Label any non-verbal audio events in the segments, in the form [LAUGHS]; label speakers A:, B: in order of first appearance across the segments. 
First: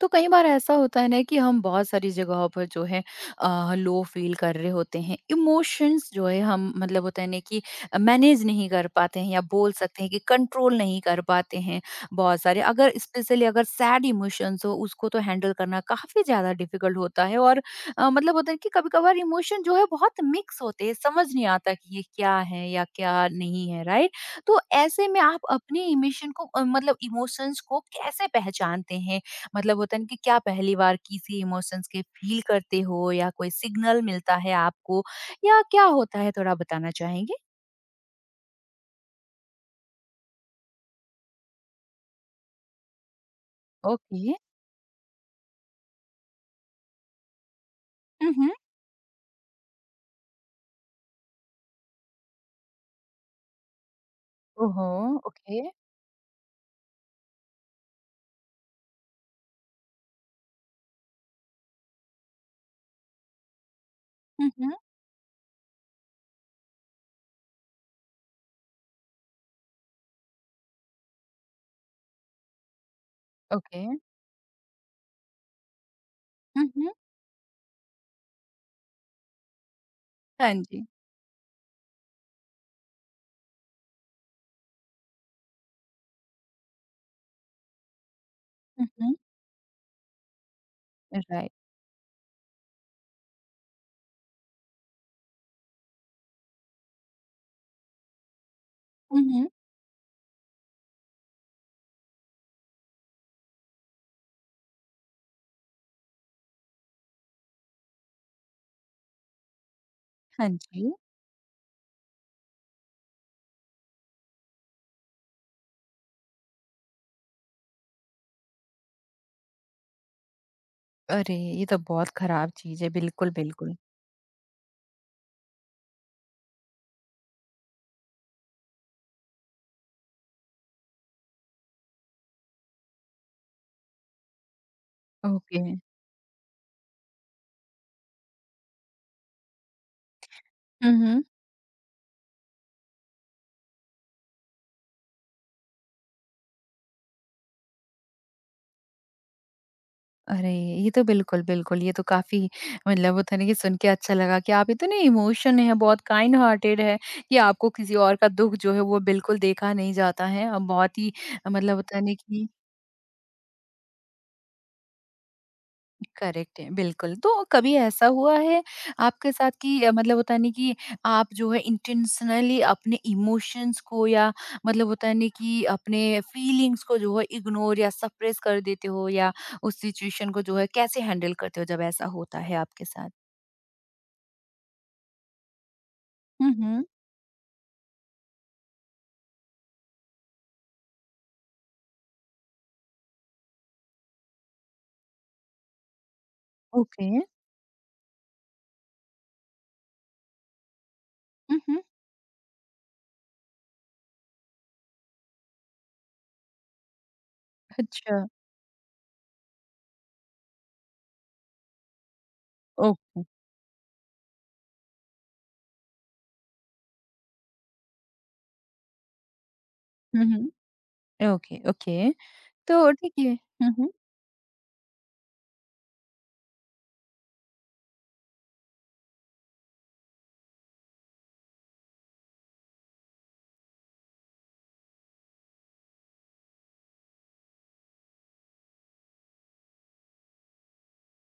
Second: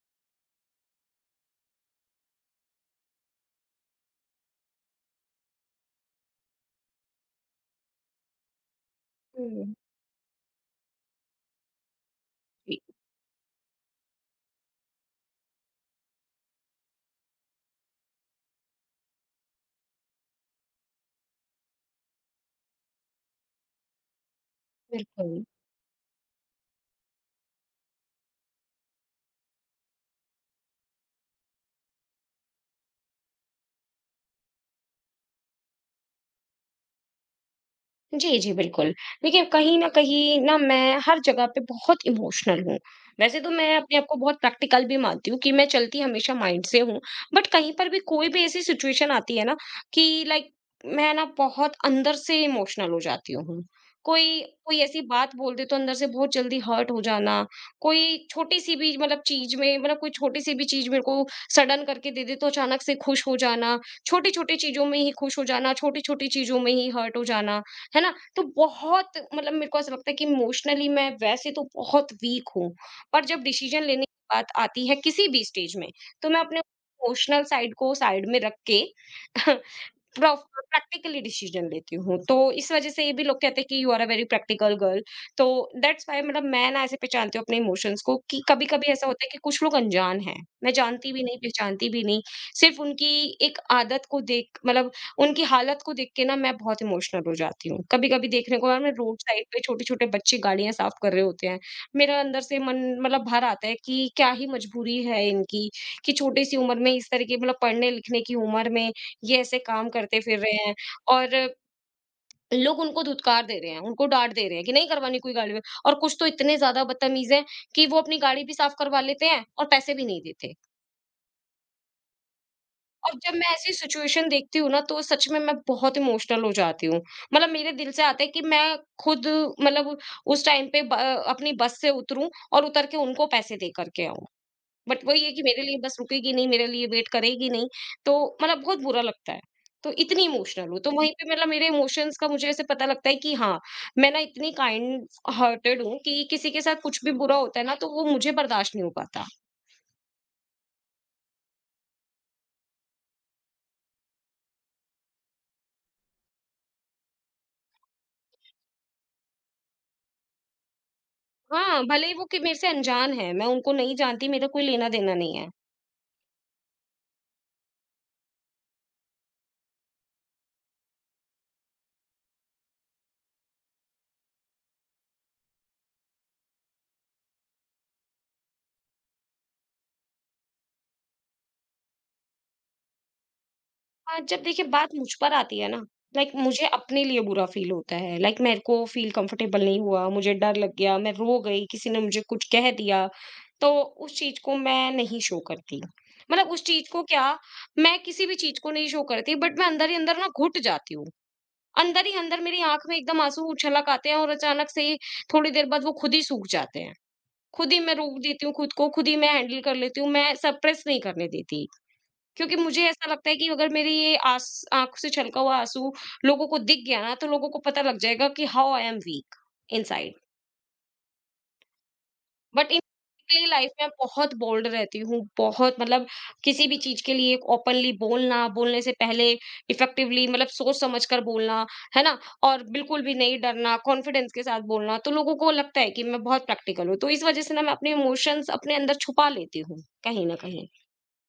A: तो कई बार ऐसा होता है ना कि हम बहुत सारी जगहों पर जो है लो फील कर रहे होते हैं। इमोशंस जो है हम मतलब होता है ना कि मैनेज नहीं कर पाते हैं या
B: हुँ,
A: बोल सकते हैं कि कंट्रोल नहीं कर पाते हैं। बहुत सारे
B: जी,
A: अगर स्पेशली अगर सैड इमोशंस हो उसको तो हैंडल करना काफी ज्यादा डिफिकल्ट होता है। और मतलब होता है कि कभी कभार इमोशन जो है बहुत मिक्स होते हैं, समझ नहीं आता कि ये क्या है या क्या नहीं है, राइट। तो ऐसे में आप
B: बिल्कुल।
A: अपने इमोशन को मतलब इमोशंस को कैसे पहचानते हैं? मतलब होता है ना कि क्या पहली बार किसी इमोशंस के फील करते हो या कोई सिग्नल मिलता है आपको या क्या होता है, थोड़ा बताना चाहेंगे?
B: जी, जी, बिल्कुल। देखिए, कहीं न कहीं ना मैं हर जगह पे बहुत इमोशनल हूँ। वैसे तो मैं अपने आप को
A: ओके।
B: बहुत प्रैक्टिकल भी मानती हूँ कि मैं चलती हमेशा माइंड से हूँ, बट कहीं पर भी कोई
A: हुँ,
B: भी
A: हुँ।
B: ऐसी सिचुएशन आती है ना कि लाइक मैं ना बहुत अंदर से इमोशनल हो जाती हूँ। कोई कोई
A: ओहो!
B: ऐसी बात बोल
A: ओके।
B: दे तो अंदर से बहुत जल्दी हर्ट हो जाना, कोई छोटी-सी भी मतलब चीज़ में मतलब कोई छोटी-सी भी चीज़ मेरे को सडन करके दे दे तो अचानक से खुश हो जाना,
A: हुँ,
B: छोटी-छोटी
A: हुँ।
B: चीज़ों में ही खुश हो जाना, छोटी-छोटी चीज़ों में ही हर्ट हो जाना। है ना? तो बहुत मतलब मेरे को ऐसा लगता है कि इमोशनली मैं वैसे तो बहुत वीक हूँ, पर जब डिसीज़न
A: ओके।
B: लेने की बात आती है किसी भी स्टेज में, तो मैं अपने
A: हुँ, हुँ।
B: इमोशनल साइड को साइड में रख के [LAUGHS] प्रॉफ
A: हाँ जी।
B: प्रैक्टिकली डिसीजन लेती हूँ। तो इस वज़ह से ये भी लोग कहते हैं कि you are a very practical girl. तो दैट्स व्हाई मतलब मैं ना ऐसे पहचानती हूँ अपने इमोशंस को कि
A: हुँ,
B: कभी-कभी ऐसा
A: हुँ।
B: होता है कि कुछ लोग अनजान हैं। मैं जानती भी नहीं,
A: राइट।
B: पहचानती भी नहीं। सिर्फ़ उनकी एक आदत को देख मतलब उनकी हालत को देख के ना मैं बहुत इमोशनल हो जाती हूँ। कभी-कभी देखने को यार, मैं रोड
A: हुँ,
B: साइड
A: हुँ।
B: पे छोटे-छोटे बच्चे गाड़ियाँ साफ कर रहे होते हैं। मेरा अंदर से मन मतलब भर आता है कि क्या ही मजबूरी है इनकी कि छोटी-सी उम्र में इस तरह की मतलब पढ़ने-लिखने की उम्र में ये ऐसे काम करते फिर
A: हाँ
B: रहे हैं
A: जी।
B: और लोग उनको धुतकार दे रहे हैं, उनको डाँट दे रहे हैं कि नहीं करवानी कोई गाड़ी में, और कुछ तो इतने ज़्यादा बदतमीज़ हैं कि वो अपनी गाड़ी भी साफ करवा लेते हैं और पैसे भी नहीं देते।
A: अरे! ये तो बहुत खराब चीज़ है।
B: और
A: बिल्कुल,
B: जब मैं ऐसी
A: बिल्कुल।
B: सिचुएशन देखती हूँ ना, तो सच में मैं बहुत इमोशनल हो जाती हूँ। मतलब मेरे दिल से आता है कि मैं खुद मतलब उस टाइम पे ब अपनी बस से उतरूँ और उतर के उनको पैसे दे कर के आऊँ। बट वही है कि
A: ओके।
B: मेरे लिए बस रुकेगी नहीं, मेरे लिए वेट करेगी नहीं, तो मतलब बहुत बुरा लगता है। तो इतनी इमोशनल हूँ, तो
A: हुँ,
B: वहीं
A: हुँ।
B: पे मतलब मेरे इमोशंस का मुझे ऐसे पता लगता है कि हाँ, मैं ना इतनी काइंड हार्टेड हूँ कि किसी के साथ कुछ भी बुरा होता है ना, तो वो मुझे बर्दाश्त नहीं हो पाता।
A: अरे! ये तो बिल्कुल, बिल्कुल, ये तो काफ़ी मतलब होता है ना कि सुन के अच्छा लगा कि आप इतने इमोशन हैं, बहुत काइंड हार्टेड हैं कि आपको किसी और का दुःख जो है वो बिल्कुल देखा नहीं जाता है। बहुत ही मतलब
B: हाँ,
A: होता है
B: भले ही
A: ना
B: वो कि
A: कि
B: मेरे से अनजान है, मैं उनको नहीं जानती, मेरा कोई लेना-देना नहीं है।
A: करेक्ट है, बिल्कुल। तो कभी ऐसा हुआ है आपके साथ कि मतलब होता है ना कि आप जो है इंटेंशनली अपने इमोशंस को या मतलब होता है ना कि अपने फीलिंग्स को जो है इग्नोर या सप्रेस कर देते हो या उस सिचुएशन को जो है कैसे हैंडल करते हो जब ऐसा होता है आपके साथ?
B: हाँ, जब देखिए बात मुझ पर आती है ना, लाइक
A: हुँ,
B: मुझे
A: हुँ।
B: अपने लिए बुरा फील होता है, लाइक मेरे को फील कंफर्टेबल नहीं हुआ, मुझे डर लग गया, मैं रो गई, किसी ने मुझे कुछ कह दिया, तो उस चीज को मैं नहीं शो करती। मतलब उस चीज को
A: ओके।
B: क्या, मैं किसी भी चीज को नहीं शो करती, बट मैं अंदर ही अंदर ना घुट जाती हूँ।
A: हुँ, हुँ।
B: अंदर ही अंदर मेरी आंख में एकदम आंसू उछलक आते हैं और अचानक से ही थोड़ी देर बाद वो खुद ही सूख जाते हैं। खुद ही मैं रोक
A: अच्छा,
B: देती हूँ खुद को, खुद ही मैं हैंडल कर लेती हूँ, मैं सप्रेस नहीं करने देती, क्योंकि मुझे ऐसा
A: ओके।
B: लगता है कि अगर मेरी ये आस आँख से छलका हुआ आँसू लोगों को दिख गया ना, तो लोगों को पता लग जाएगा कि how I am weak inside.
A: हुँ, हुँ। Okay, okay.
B: बट इन
A: तो ठीक है।
B: लाइफ
A: हुँ,
B: में
A: हुँ।
B: बहुत बोल्ड रहती हूँ, बहुत मतलब किसी भी चीज़ के लिए ओपनली बोलना, बोलने से पहले इफेक्टिवली मतलब सोच समझ कर बोलना, है ना? और बिल्कुल भी नहीं डरना, कॉन्फिडेंस के साथ बोलना, तो लोगों को लगता है कि मैं बहुत प्रैक्टिकल हूँ। तो इस वजह से ना मैं अपने इमोशंस अपने अंदर छुपा लेती हूँ, कहीं न कहीं।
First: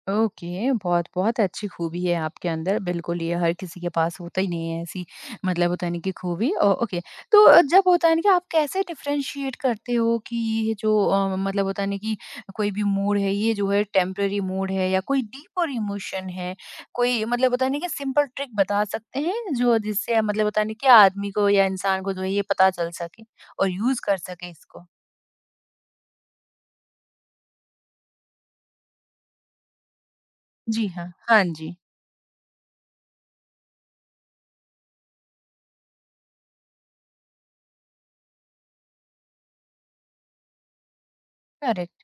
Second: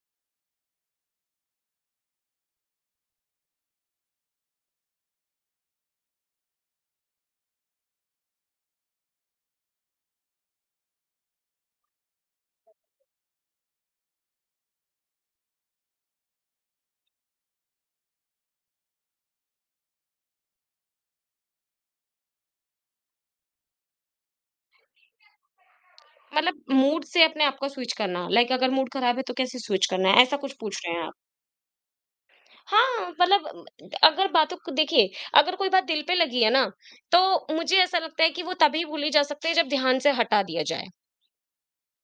A: ओके, बहुत-बहुत अच्छी खूबी है आपके अंदर, बिल्कुल। ये हर किसी के पास होता ही नहीं है ऐसी मतलब होता है ना कि खूबी। Oh okay. तो जब होता है ना कि आप कैसे डिफरेंशिएट करते हो कि ये जो मतलब होता है ना कि कोई भी मूड है, ये जो है टेम्परेरी मूड है या कोई डीपर इमोशन है, कोई मतलब होता है ना कि सिंपल ट्रिक बता सकते हैं, जो जिससे मतलब होता है ना कि आदमी को या इंसान को जो है ये पता चल सके और यूज़ कर सके इसको?
B: मतलब मूड से अपने आप को स्विच करना, लाइक अगर मूड खराब है तो कैसे स्विच करना है, ऐसा कुछ पूछ
A: जी
B: रहे हैं
A: हाँ,
B: आप?
A: हाँ जी।
B: हाँ, मतलब अगर बातों को देखिए, अगर कोई बात दिल पे लगी है ना, तो मुझे ऐसा लगता है कि वो तभी भूली जा सकती है जब ध्यान से हटा दिया जाए।
A: करेक्ट।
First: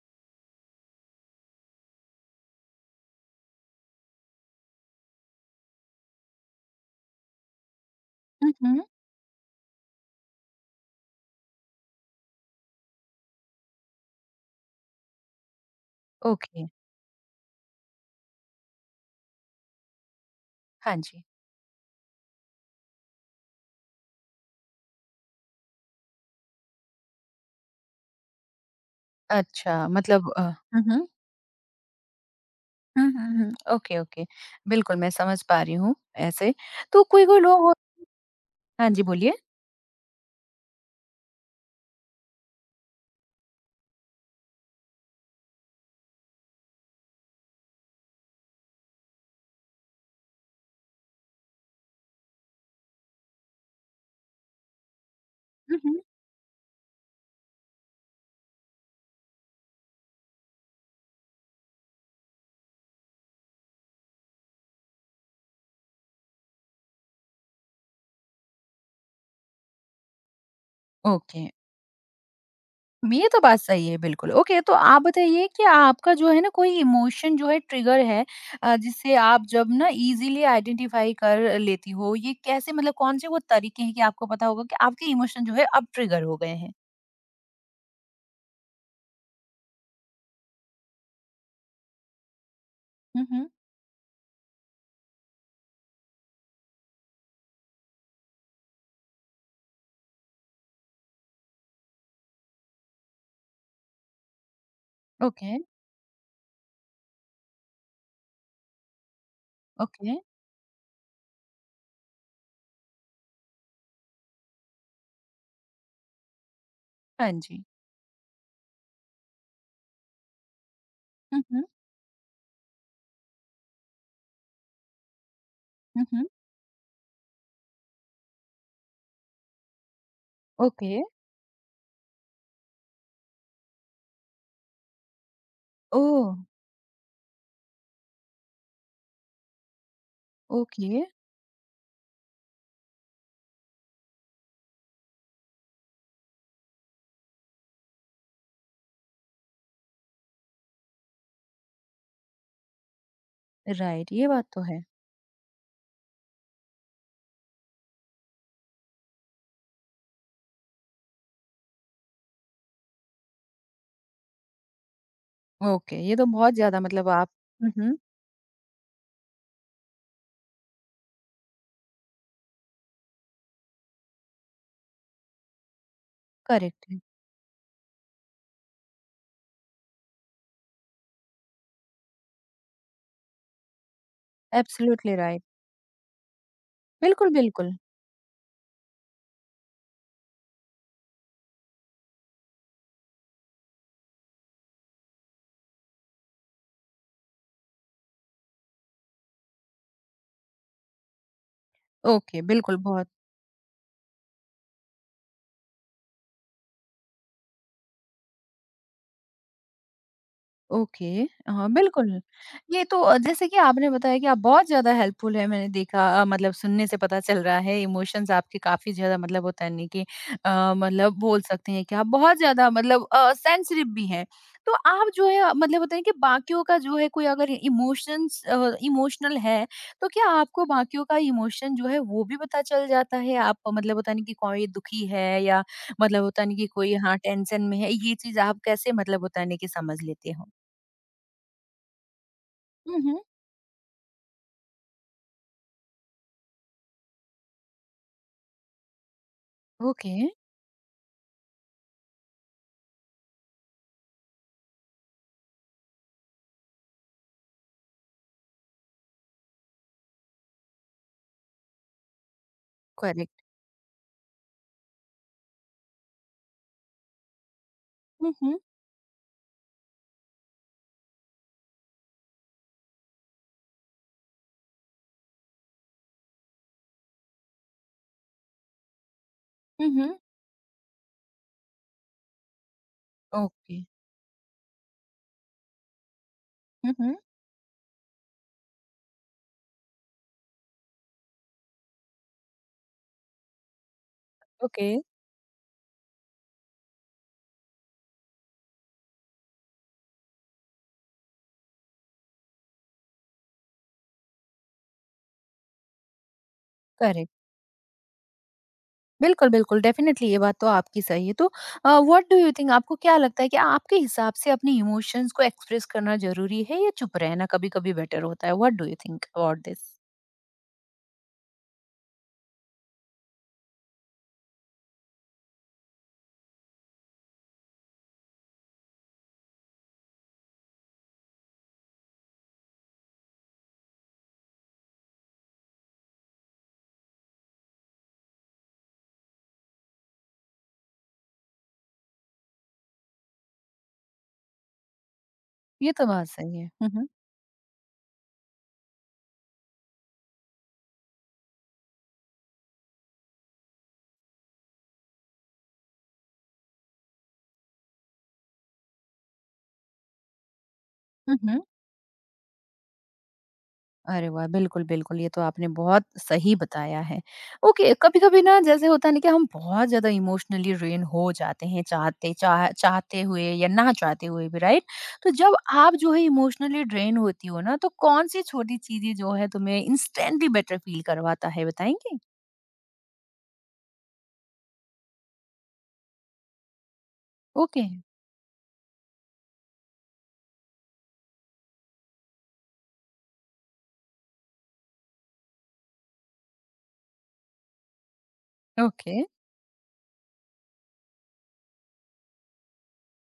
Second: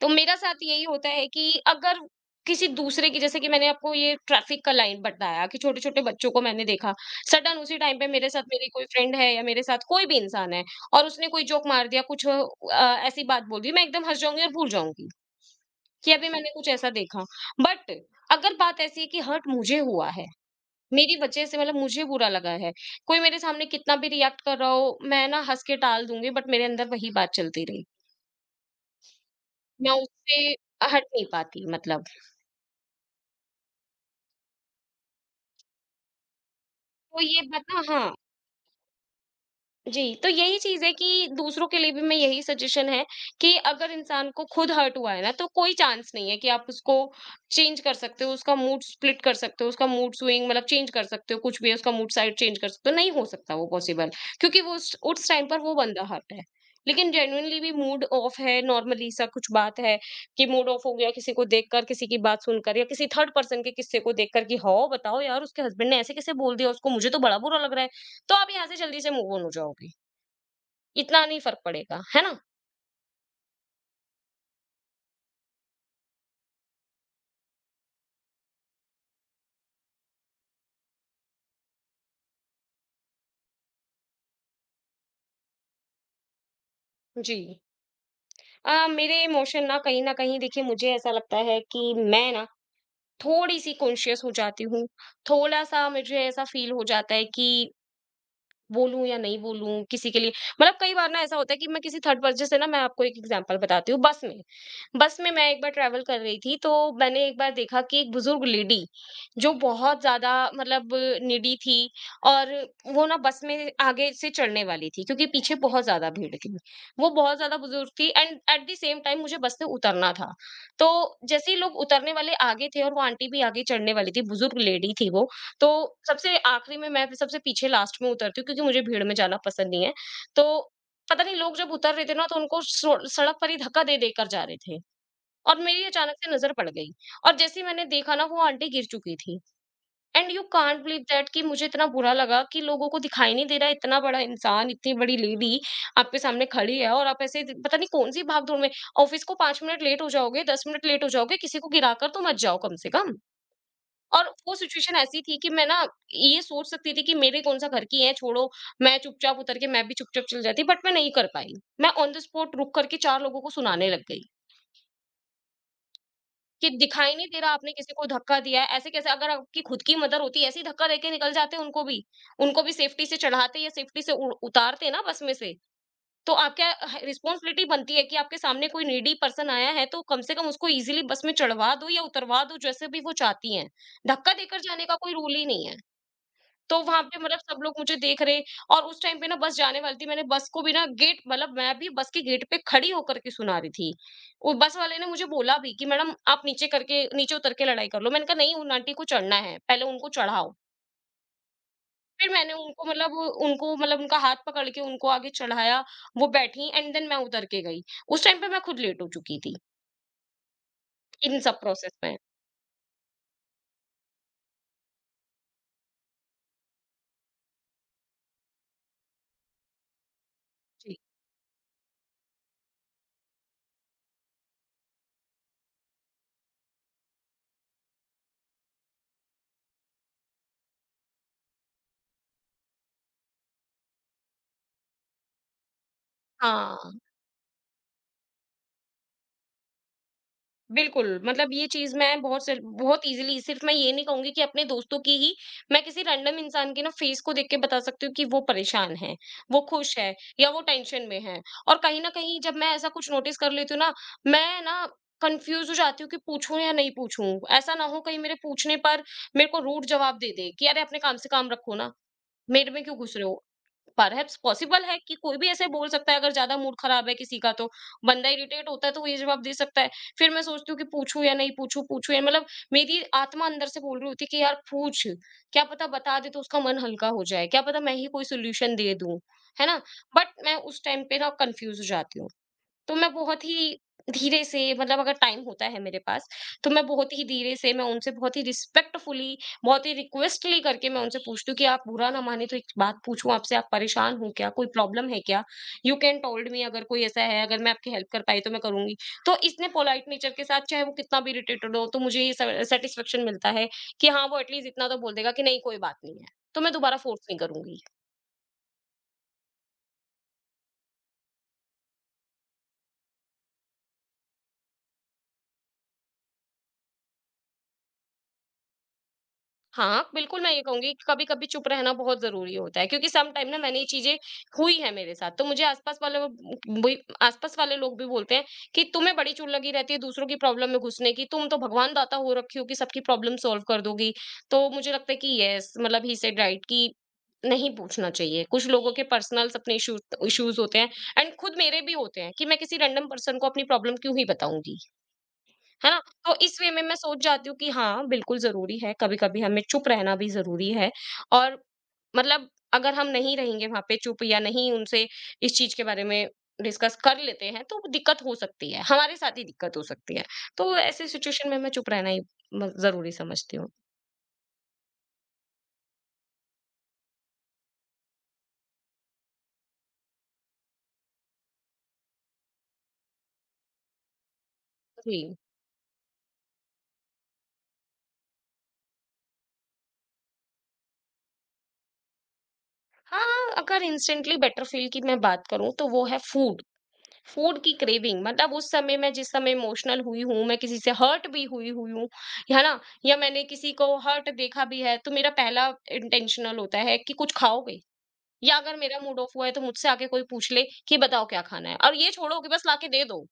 B: तो मेरा साथ यही होता है कि अगर किसी दूसरे की, जैसे कि मैंने आपको ये ट्रैफिक का लाइन बताया कि छोटे छोटे बच्चों को मैंने देखा सडन, उसी टाइम पे मेरे साथ
A: हुँ,
B: मेरी कोई
A: हुँ।
B: फ्रेंड है या मेरे साथ कोई भी इंसान है और उसने कोई जोक मार दिया, कुछ ऐसी बात बोल दी, मैं एकदम हंस जाऊंगी और भूल जाऊंगी कि अभी मैंने
A: ओके,
B: कुछ ऐसा देखा। बट अगर बात ऐसी है कि हर्ट मुझे हुआ है,
A: हाँ
B: मेरी
A: जी।
B: वजह से मतलब मुझे बुरा लगा है, कोई मेरे सामने कितना भी रिएक्ट कर रहा हो, मैं ना हँस के टाल दूँगी, बट मेरे अंदर वही बात चलती रही।
A: अच्छा,
B: मैं
A: मतलब
B: उससे
A: अ, हुँ,
B: हट
A: हुँ।
B: नहीं पाती मतलब।
A: हुँ, हुँ, हुँ। Okay, okay. बिल्कुल, मैं समझ पा रही हूँ ऐसे। तो
B: तो
A: कोई-कोई
B: ये
A: लोग
B: बात
A: हो
B: ना, हाँ,
A: हाँ जी, बोलिए।
B: जी, तो यही चीज़ है कि दूसरों के लिए भी मैं यही सजेशन है कि अगर इंसान को खुद हर्ट हुआ है ना, तो कोई चांस नहीं है कि आप उसको चेंज कर सकते हो, उसका मूड स्प्लिट कर सकते हो, उसका मूड स्विंग मतलब चेंज कर सकते हो, कुछ भी है, उसका मूड साइड चेंज कर सकते हो, नहीं हो सकता वो पॉसिबल, क्योंकि वो उस टाइम पर वो
A: हुँ, हुँ।
B: बंदा हर्ट है। लेकिन जेनुइनली भी मूड ऑफ है, नॉर्मली सा कुछ बात है कि मूड ऑफ हो गया किसी को देखकर, किसी की बात सुनकर या किसी थर्ड पर्सन के किस्से को देखकर कि हाँ, बताओ यार उसके हस्बैंड ने ऐसे कैसे बोल दिया उसको, मुझे तो बड़ा बुरा लग रहा है, तो आप यहाँ से जल्दी से मूव ऑन हो जाओगे। इतना नहीं
A: ओके,
B: फ़र्क पड़ेगा, है ना?
A: ये तो बात सही है बिल्कुल। ओके, तो आप बताइए कि आपका जो है ना कोई इमोशन जो है ट्रिगर है जिससे आप जब ना इज़िली आइडेंटिफ़ाई कर लेती हो, ये कैसे मतलब कौन-से वो तरीके हैं कि आपको पता होगा कि आपके इमोशन जो है अब ट्रिगर हो गए हैं?
B: जी। मेरे इमोशन ना कहीं न कहीं देखिए मुझे ऐसा लगता है कि मैं ना
A: हुँ, हुँ।
B: थोड़ी-सी कॉन्शियस हो जाती हूँ, थोड़ा-सा मुझे ऐसा फ़ील हो जाता है कि बोलूँ या नहीं बोलूँ, किसी के लिए मतलब कई बार ना ऐसा होता है कि मैं किसी थर्ड पर्सन से ना, मैं आपको एक एग्जांपल बताती हूँ, बस में। बस में मैं
A: ओके,
B: एक बार ट्रैवल कर रही थी, तो मैंने एक बार देखा कि एक बुज़ुर्ग लेडी, जो बहुत
A: ओके।
B: ज़्यादा मतलब नीडी थी, और वो ना बस में आगे से चढ़ने वाली थी, क्योंकि पीछे बहुत ज़्यादा भीड़ थी। वो
A: हाँ
B: बहुत ज़्यादा
A: जी।
B: बुज़ुर्ग थी and at the same time मुझे बस से उतरना था। तो
A: हुँ,
B: जैसे ही
A: हुँ।
B: लोग उतरने वाले आगे थे और वो आंटी भी आगे चढ़ने वाली थी, बुज़ुर्ग लेडी थी वो, तो
A: हुँ, हुँ।
B: सबसे आखिरी में मैं सबसे पीछे लास्ट में उतरती हूँ, क्योंकि मुझे भीड़ में जाना पसंद नहीं है। तो
A: ओके।
B: पता नहीं लोग जब उतर रहे थे ना, तो उनको सो सड़क पर ही धक्का दे-दे कर जा रहे थे, और मेरी अचानक
A: ओह!
B: से नज़र पड़ गई। और जैसे ही मैंने देखा ना, वो आंटी गिर चुकी थी। And you can't believe
A: okay.
B: That कि मुझे इतना बुरा लगा कि लोगों को दिखाई नहीं दे रहा है, इतना बड़ा इंसान, इतनी बड़ी लेडी आपके सामने खड़ी है और आप ऐसे द पता नहीं कौन-सी भाग-दौड़ में ऑफ़िस को 5 मिनट लेट हो जाओगे, 10 मिनट लेट हो जाओगे, किसी को गिरा कर तो मत जाओ कम से कम।
A: राइट,
B: और
A: ये बात
B: वो
A: तो है।
B: सिचुएशन ऐसी थी कि मैं ना, ये सोच सकती थी कि मेरे कौन-सा घर की है, छोड़ो, मैं चुपचाप उतर के मैं भी चुपचाप चली जाती, बट मैं नहीं कर पाई। मैं ऑन द स्पॉट रुक करके 4 लोगों को सुनाने लग गई
A: ओके, ये तो बहुत
B: कि
A: ज़्यादा मतलब
B: दिखाई नहीं
A: आप
B: दे रहा,
A: हुँ,
B: आपने किसी
A: हुँ,
B: को धक्का दिया है, ऐसे कैसे, अगर आपकी खुद की मदर होती ऐसे ही धक्का देके निकल जाते उनको भी। उनको भी सेफ्टी से चढ़ाते या सेफ्टी से उ उतारते ना बस में से, तो आपका
A: करेक्ट है।
B: ह रिस्पॉन्सिबिलिटी बनती है कि आपके सामने कोई नीडी पर्सन आया है, तो कम से कम उसको इज़िली बस में चढ़वा दो या उतरवा दो जैसे भी वो चाहती हैं। धक्का देकर जाने का कोई
A: एब्सोल्युटली
B: रूल
A: राइट।
B: ही नहीं है। तो वहाँ पे
A: बिल्कुल,
B: मतलब सब
A: बिल्कुल।
B: लोग मुझे देख रहे, और उस टाइम पे ना बस जाने वाली थी। मैंने बस को भी ना गेट मतलब, मैं भी बस के गेट पे खड़ी होकर के सुना रही थी। वो बस वाले ने मुझे बोला भी कि मैडम आप नीचे करके, नीचे उतर के लड़ाई कर लो। मैंने कहा नहीं, उन आंटी को चढ़ना है, पहले उनको चढ़ाओ। फिर
A: ओके,
B: मैंने
A: बिल्कुल बहुत
B: उनको मतलब उनका हाथ पकड़ के उनको आगे चढ़ाया, वो बैठी एंड देन मैं उतर के गई। उस टाइम पे मैं खुद लेट हो चुकी थी,
A: ओके,
B: इन सब
A: हाँ,
B: प्रोसेस
A: बिल्कुल।
B: में।
A: ये तो जैसे कि आपने बताया कि आप बहुत ज़्यादा हेल्पफुल है, मैंने देखा। मतलब सुनने से पता चल रहा है इमोशंस आपके काफ़ी ज़्यादा मतलब होता है नहीं कि
B: जी।
A: मतलब बोल सकते हैं कि आप बहुत ज़्यादा मतलब सेंसिटिव भी हैं। तो आप जो है मतलब होता है कि बाकियों का जो है कोई अगर इमोशंस इमोशनल है, तो क्या आपको बाकियों का इमोशन जो है वो भी पता चल जाता है? आप मतलब होता नहीं कि कोई दुखी है या मतलब होता नहीं कि
B: हाँ।
A: कोई हाँ, टेंशन में है, ये चीज़ आप कैसे मतलब होता नहीं कि समझ लेते हो?
B: बिल्कुल, मतलब ये चीज़ मैं बहुत सिर्फ बहुत
A: Mhm.
B: ईज़िली, सिर्फ मैं ये नहीं कहूँगी कि अपने दोस्तों की ही, मैं किसी रैंडम इंसान के ना फ़ेस को देख के बता सकती हूँ कि वो परेशान है, वो खुश है
A: ओके।
B: या वो टेंशन में है। और कहीं न कहीं जब मैं ऐसा कुछ नोटिस कर लेती हूँ ना, मैं ना कन्फ्यूज़ हो जाती हूँ कि पूछूँ या नहीं पूछूँ? ऐसा ना हो कहीं मेरे पूछने पर मेरे को रूड जवाब दे दे कि, "अरे! अपने काम से काम रखो ना, मेरे में क्यों घुस रहे
A: करेक्ट।
B: हो?" परहैप्स पॉसिबल है कि कोई भी ऐसे बोल सकता है अगर ज्यादा मूड खराब है किसी का तो बंदा
A: हुँ, हुँ,
B: इरिटेट होता है तो वो ये जवाब दे सकता है। फिर मैं सोचती हूँ कि पूछूं या नहीं पूछूं, पूछूं या मतलब मेरी आत्मा अंदर से बोल रही होती है कि यार पूछ। क्या पता बता दे तो उसका मन हल्का हो जाए, क्या पता मैं ही कोई सोल्यूशन दे दूं, है ना।
A: हुँ।
B: बट मैं उस टाइम पे ना कंफ्यूज हो जाती हूँ। तो मैं बहुत
A: ओके।
B: ही धीरे से, मतलब अगर टाइम होता है मेरे पास, तो मैं
A: हुँ,
B: बहुत
A: हुँ।
B: ही धीरे से मैं उनसे बहुत ही रिस्पेक्टफुली, बहुत ही रिक्वेस्टली करके मैं उनसे पूछती हूँ कि आप बुरा ना माने तो एक बात पूछूं आपसे, आप परेशान हो क्या, कोई
A: ओके।
B: प्रॉब्लम है क्या। यू कैन टोल्ड मी अगर कोई ऐसा है, अगर मैं आपकी हेल्प कर पाई तो मैं करूंगी। तो इसने पोलाइट नेचर के साथ चाहे वो कितना भी इरिटेटेड हो, तो मुझे ये सेटिस्फेक्शन मिलता है कि हाँ, वो एटलीस्ट इतना तो बोल देगा कि नहीं कोई बात नहीं है। तो मैं दोबारा फोर्स
A: करेक्ट।
B: नहीं करूंगी।
A: बिल्कुल, बिल्कुल डेफ़िनेटली ये बात तो आपकी सही है। तो व्हाट डू यू थिंक, आपको क्या लगता है कि आपके हिसाब से अपने इमोशंस को एक्सप्रेस करना ज़रूरी है या चुप रहना कभी-कभी बेटर होता है? What do you think about this?
B: हाँ, बिल्कुल, मैं ये कहूँगी कि कभी-कभी चुप रहना बहुत ज़रूरी होता है क्योंकि सम टाइम ना मैंने ये चीज़ें हुई हैं मेरे साथ। तो मुझे आस-पास वाले, वही आस-पास वाले लोग भी बोलते हैं कि तुम्हें बड़ी चुल लगी रहती है दूसरों की प्रॉब्लम में घुसने की, तुम तो भगवान दाता हो रखी हो कि सबकी प्रॉब्लम सॉल्व कर दोगी। तो मुझे लगता है कि येस, मतलब ही सेड राइट कि नहीं पूछना चाहिए। कुछ लोगों के पर्सनल्स अपने इश्यूज़ इश्यूज़ होते हैं। एंड खुद मेरे भी होते हैं कि मैं किसी रैंडम पर्सन को अपनी प्रॉब्लम क्यों ही बताऊँगी। है
A: ये
B: ना?
A: तो बात
B: तो
A: सही
B: इस
A: है।
B: वे में
A: हुँ,
B: मैं
A: हुँ।
B: सोच जाती हूँ कि हाँ, बिल्कुल ज़रूरी है, कभी-कभी हमें चुप रहना भी ज़रूरी है। और मतलब अगर हम नहीं रहेंगे वहाँ पे चुप या नहीं उनसे इस चीज़ के बारे में डिस्कस कर लेते हैं, तो दिक्कत हो सकती है, हमारे साथ ही दिक्कत हो सकती है। तो ऐसी
A: हुँ,
B: सिचुएशन में
A: हुँ।
B: मैं चुप रहना ही म ज़रूरी समझती हूँ।
A: अरे वाह! बिल्कुल, बिल्कुल, ये तो आपने बहुत सही बताया है। ओके, कभी-कभी ना जैसे होता है ना कि हम बहुत ज़्यादा इमोशनली ड्रेन हो जाते हैं, चाहते हुए या ना चाहते हुए भी, राइट?
B: जी।
A: तो जब आप जो है इमोशनली ड्रेन होती हो ना, तो कौन-सी छोटी चीज़ें जो है तुम्हें इंस्टेंटली बेटर फील करवाता है, बताएँगी?
B: हाँ, अगर इंस्टेंटली बेटर फ़ील की मैं बात करूँ, तो वो है फूड। फूड की
A: ओके,
B: क्रेविंग, मतलब उस समय मैं, जिस समय इमोशनल हुई हूँ, मैं किसी से हर्ट भी हुई हुई हूँ, है ना? या मैंने किसी को हर्ट देखा भी है, तो मेरा पहला इंटेंशनल होता है कि कुछ खाओगे? या अगर मेरा
A: ओके।
B: मूड ऑफ हुआ है, तो मुझसे आके कोई पूछ ले कि बताओ क्या खाना है? और ये छोड़ो कि बस लाके दे दो,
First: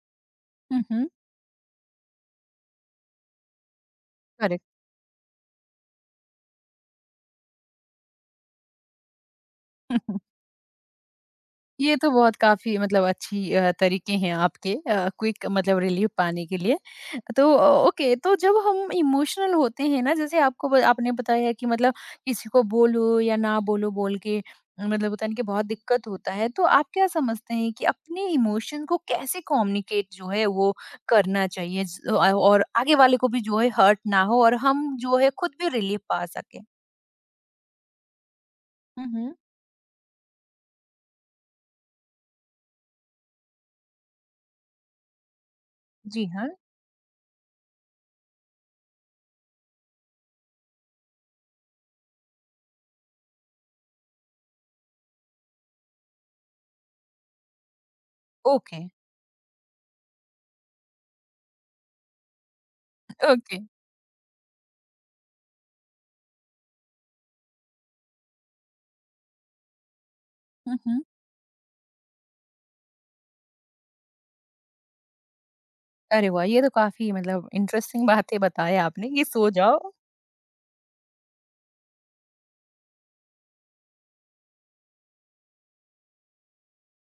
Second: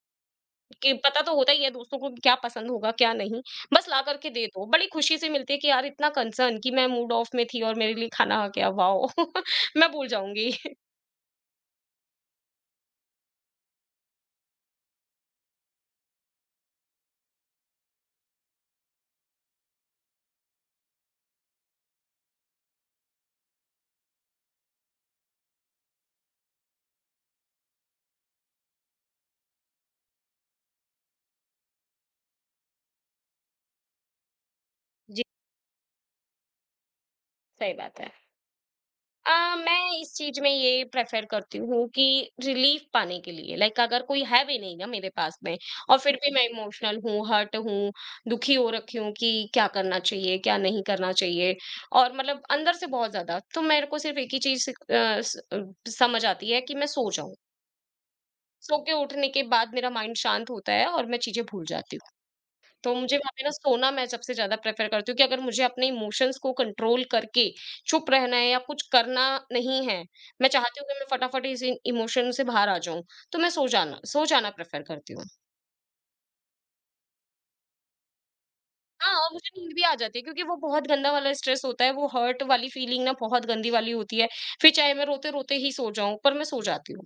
A: हुँ,
B: कि
A: हुँ,
B: पता तो होता ही है दोस्तों को क्या पसंद होगा, क्या नहीं, बस ला कर के दे
A: करेक्ट।
B: दो। बड़ी खुशी से मिलती है कि यार इतना कंसर्न कि मैं मूड ऑफ में थी और मेरे लिए खाना आ गया, वॉव! [LAUGHS] मैं भूल जाऊँगी। [LAUGHS]
A: ये तो बहुत काफ़ी मतलब अच्छी तरीके हैं आपके क्विक मतलब रिलीफ पाने के लिए। तो ओके, तो जब हम इमोशनल होते हैं ना, जैसे आपको ब आपने बताया कि मतलब किसी को बोलो या ना बोलो, बोल के मतलब होता है ना कि बहुत दिक्कत होता है। तो आप क्या समझते हैं कि अपने इमोशन को कैसे कम्युनिकेट जो है वो करना चाहिए और आगे वाले को भी जो है हर्ट ना हो और हम जो
B: जी,
A: है खुद भी रिलीफ पा सकें?
B: सही बात है।
A: हुँ, हुँ।
B: मैं इस चीज में ये प्रेफर करती हूँ कि रिलीफ पाने के लिए, लाइक अगर कोई है भी नहीं ना मेरे पास में और फिर
A: जी
B: भी मैं
A: हाँ।
B: इमोशनल हूँ, हर्ट हूँ, दुखी हो रखी हूँ, कि क्या करना चाहिए क्या नहीं करना चाहिए और मतलब अंदर से बहुत ज्यादा, तो मेरे को सिर्फ एक ही चीज समझ आती है कि मैं सो जाऊं। सो
A: ओके,
B: के उठने के बाद मेरा माइंड शांत होता है और मैं चीजें भूल जाती हूँ। तो मुझे वहाँ पे ना
A: ओके।
B: सोना मैं सबसे ज़्यादा प्रेफ़र करती हूँ। कि अगर मुझे अपने इमोशंस को कंट्रोल करके चुप रहना है या कुछ करना नहीं है, मैं
A: हुँ,
B: चाहती हूँ कि
A: हुँ।
B: मैं फटाफट इस इ इमोशन से बाहर आ जाऊँ, तो मैं सो जाना प्रेफ़र करती हूँ।
A: अरे वाह! ये तो काफ़ी मतलब इंटरेस्टिंग बातें बताएँ आपने
B: हाँ,
A: कि
B: और
A: सो
B: मुझे नींद भी
A: जाओ।
B: आ जाती है क्योंकि वो बहुत गंदा वाला स्ट्रेस होता है, वो हर्ट वाली फीलिंग ना बहुत गंदी वाली होती है, फिर चाहे मैं रोते-रोते ही सो जाऊँ, पर मैं सो जाती हूँ।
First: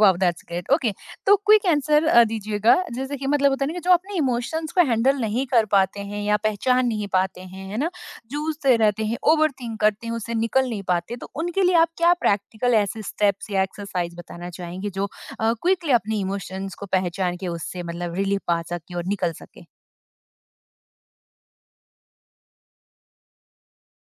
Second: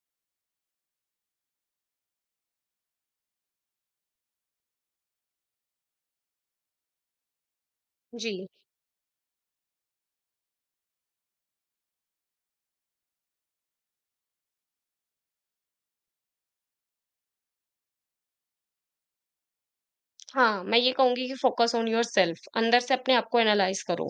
A: Wow that's great. ओके, तो क्विक आंसर दीजिएगा, जैसे कि मतलब होता है ना कि जो अपने इमोशंस को हैंडल नहीं कर पाते हैं या पहचान नहीं पाते हैं, है ना?
B: जी,
A: जूझते रहते हैं, ओवरथिंक करते हैं, उससे निकल नहीं पाते, तो उनके लिए आप क्या प्रैक्टिकल ऐसे स्टेप्स या एक्सरसाइज बताना चाहेंगे जो क्विकली अपने इमोशंस को पहचान के उससे मतलब रिलीफ पा सके और निकल सके?
B: हाँ, मैं ये कहूँगी कि फोकस ऑन योरसेल्फ, अंदर से अपने आप को एनालाइज़ करो।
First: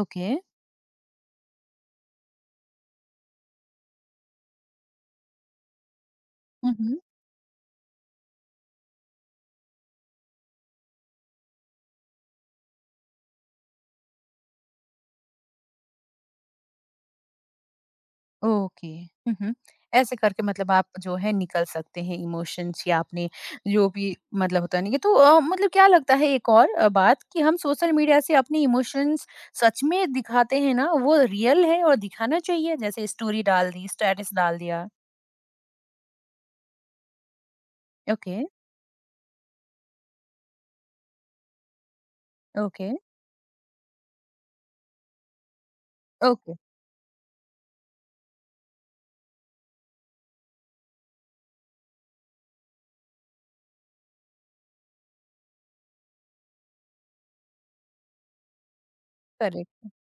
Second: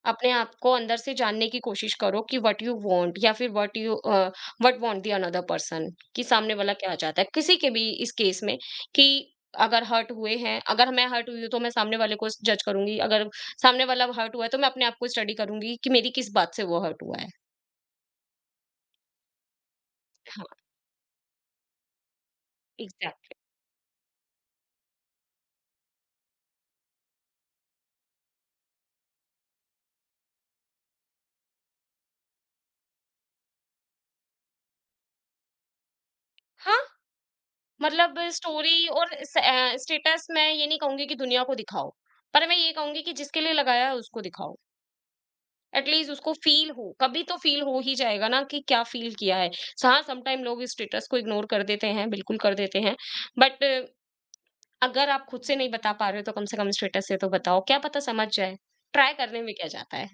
A: ओके।
B: अपने आप को अंदर से जानने की कोशिश करो कि व्हाट यू वांट या फिर what you what want the another person, कि सामने वाला
A: हुँ,
B: क्या
A: हुँ।
B: चाहता है, किसी के भी इस केस में। कि अगर हर्ट हुए हैं, अगर मैं हर्ट हुई हूं तो मैं सामने वाले को जज करूंगी, अगर सामने वाला हर्ट हुआ है तो मैं अपने आप को स्टडी करूंगी कि मेरी किस बात से वो हर्ट हुआ है।
A: ओके ऐसे करके
B: हाँ,
A: मतलब आप जो है निकल सकते हैं इमोशंस या अपने
B: एग्जैक्टली।
A: जो भी मतलब होता नहीं है तो मतलब क्या लगता है एक और बात कि हम सोशल मीडिया से अपने इमोशंस सच में दिखाते हैं ना, वो रियल है और दिखाना चाहिए, जैसे स्टोरी डाल दी, स्टेटस डाल दिया।
B: हाँ, मतलब
A: ओके।
B: स्टोरी और स्टेटस, मैं ये नहीं कहूंगी कि दुनिया को दिखाओ, पर मैं ये
A: ओके।
B: कहूंगी कि जिसके लिए लगाया है उसको दिखाओ। एटलीस्ट उसको
A: ओके।
B: फील हो, कभी तो फील हो ही जाएगा ना कि क्या फील किया है। हाँ, समटाइम लोग इस स्टेटस को इग्नोर कर देते हैं, बिल्कुल कर देते हैं, बट अगर आप खुद से नहीं बता पा रहे हो तो कम से कम स्टेटस से तो बताओ, क्या पता समझ जाए, ट्राई करने में क्या जाता
A: करेक्ट।
B: है।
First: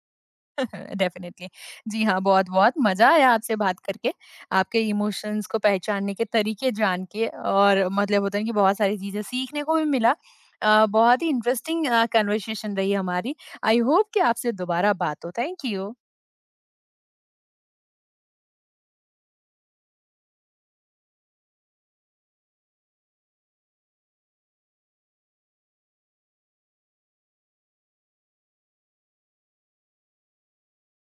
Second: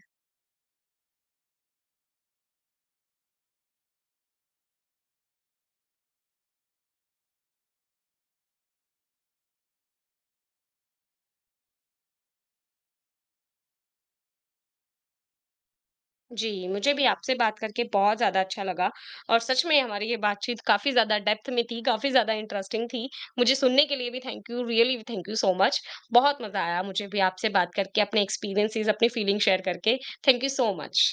A: [LAUGHS] डेफिनेटली। जी हाँ, बहुत-बहुत मज़ा आया आपसे बात करके, आपके इमोशंस को पहचानने के तरीके जान के और मतलब होता है कि बहुत सारी चीज़ें सीखने को भी मिला। बहुत ही इंटरेस्टिंग कन्वर्सेशन रही हमारी। आई होप कि आपसे दोबारा बात हो। Thank you.
B: जी, मुझे भी आपसे बात करके बहुत ज्यादा अच्छा लगा और सच में हमारी ये बातचीत काफी ज्यादा डेप्थ में थी, काफी ज्यादा इंटरेस्टिंग थी। मुझे सुनने के लिए भी thank you, really thank you so much. बहुत मजा आया मुझे भी आपसे बात करके, अपने एक्सपीरियंसेस अपनी फीलिंग शेयर करके। Thank you so much.